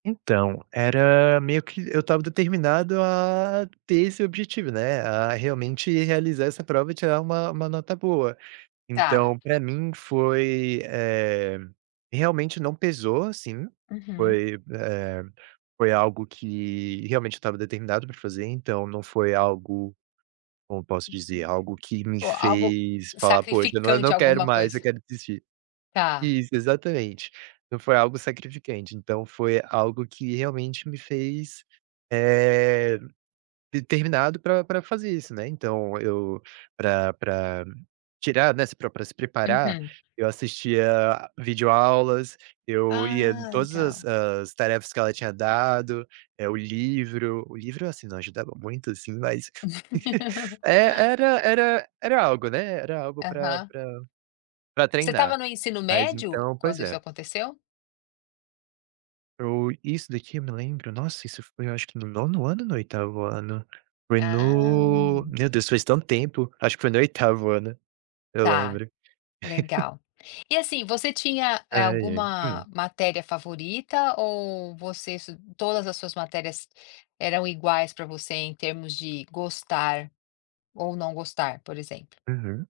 Então, era meio que eu estava determinado a ter esse objetivo, né, a realmente realizar essa prova e tirar uma uma nota boa. Tá. Então para mim foi eh, realmente não pesou, assim, Uhum. foi, eh, foi algo que realmente eu estava determinado para fazer, então não foi algo como posso dizer, algo que [unintelligible] me O algo fez falar: "Poxa, eu não e eu não sacrificante, quero alguma mais, eu coisa. quero desistir". Tá. Isso, exatamente. Então foi algo sacrificante, então foi algo que realmente me fez, eh, determinado para para fazer isso, né. Então eu para para tirar, né, se pre para para se preparar, Uhum. eu assistia video aulas, eu ia em Ah, todas as legal. as tarefas que ela tinha dado, eh, o livro o livro, assim, não ajudava muito, assim, mas É, era era era algo, né, era algo para Aham. para para Você estava treinar. no ensino Mas, médio, então pois quando isso é. aconteceu? O isso daqui eu me lembro, nossa, isso foi eu acho que no 9º ano ou no 8º ano, foi no Ah. meu Deus, faz tanto tempo, acho que foi no 8º ano, eu Tá, lembro. legal. E, assim, você tinha, eh, Ai, ai, alguma hum. matéria favorita ou você es todas as suas matérias eram iguais para você em termos de gostar ou não gostar, por exemplo? Uhum.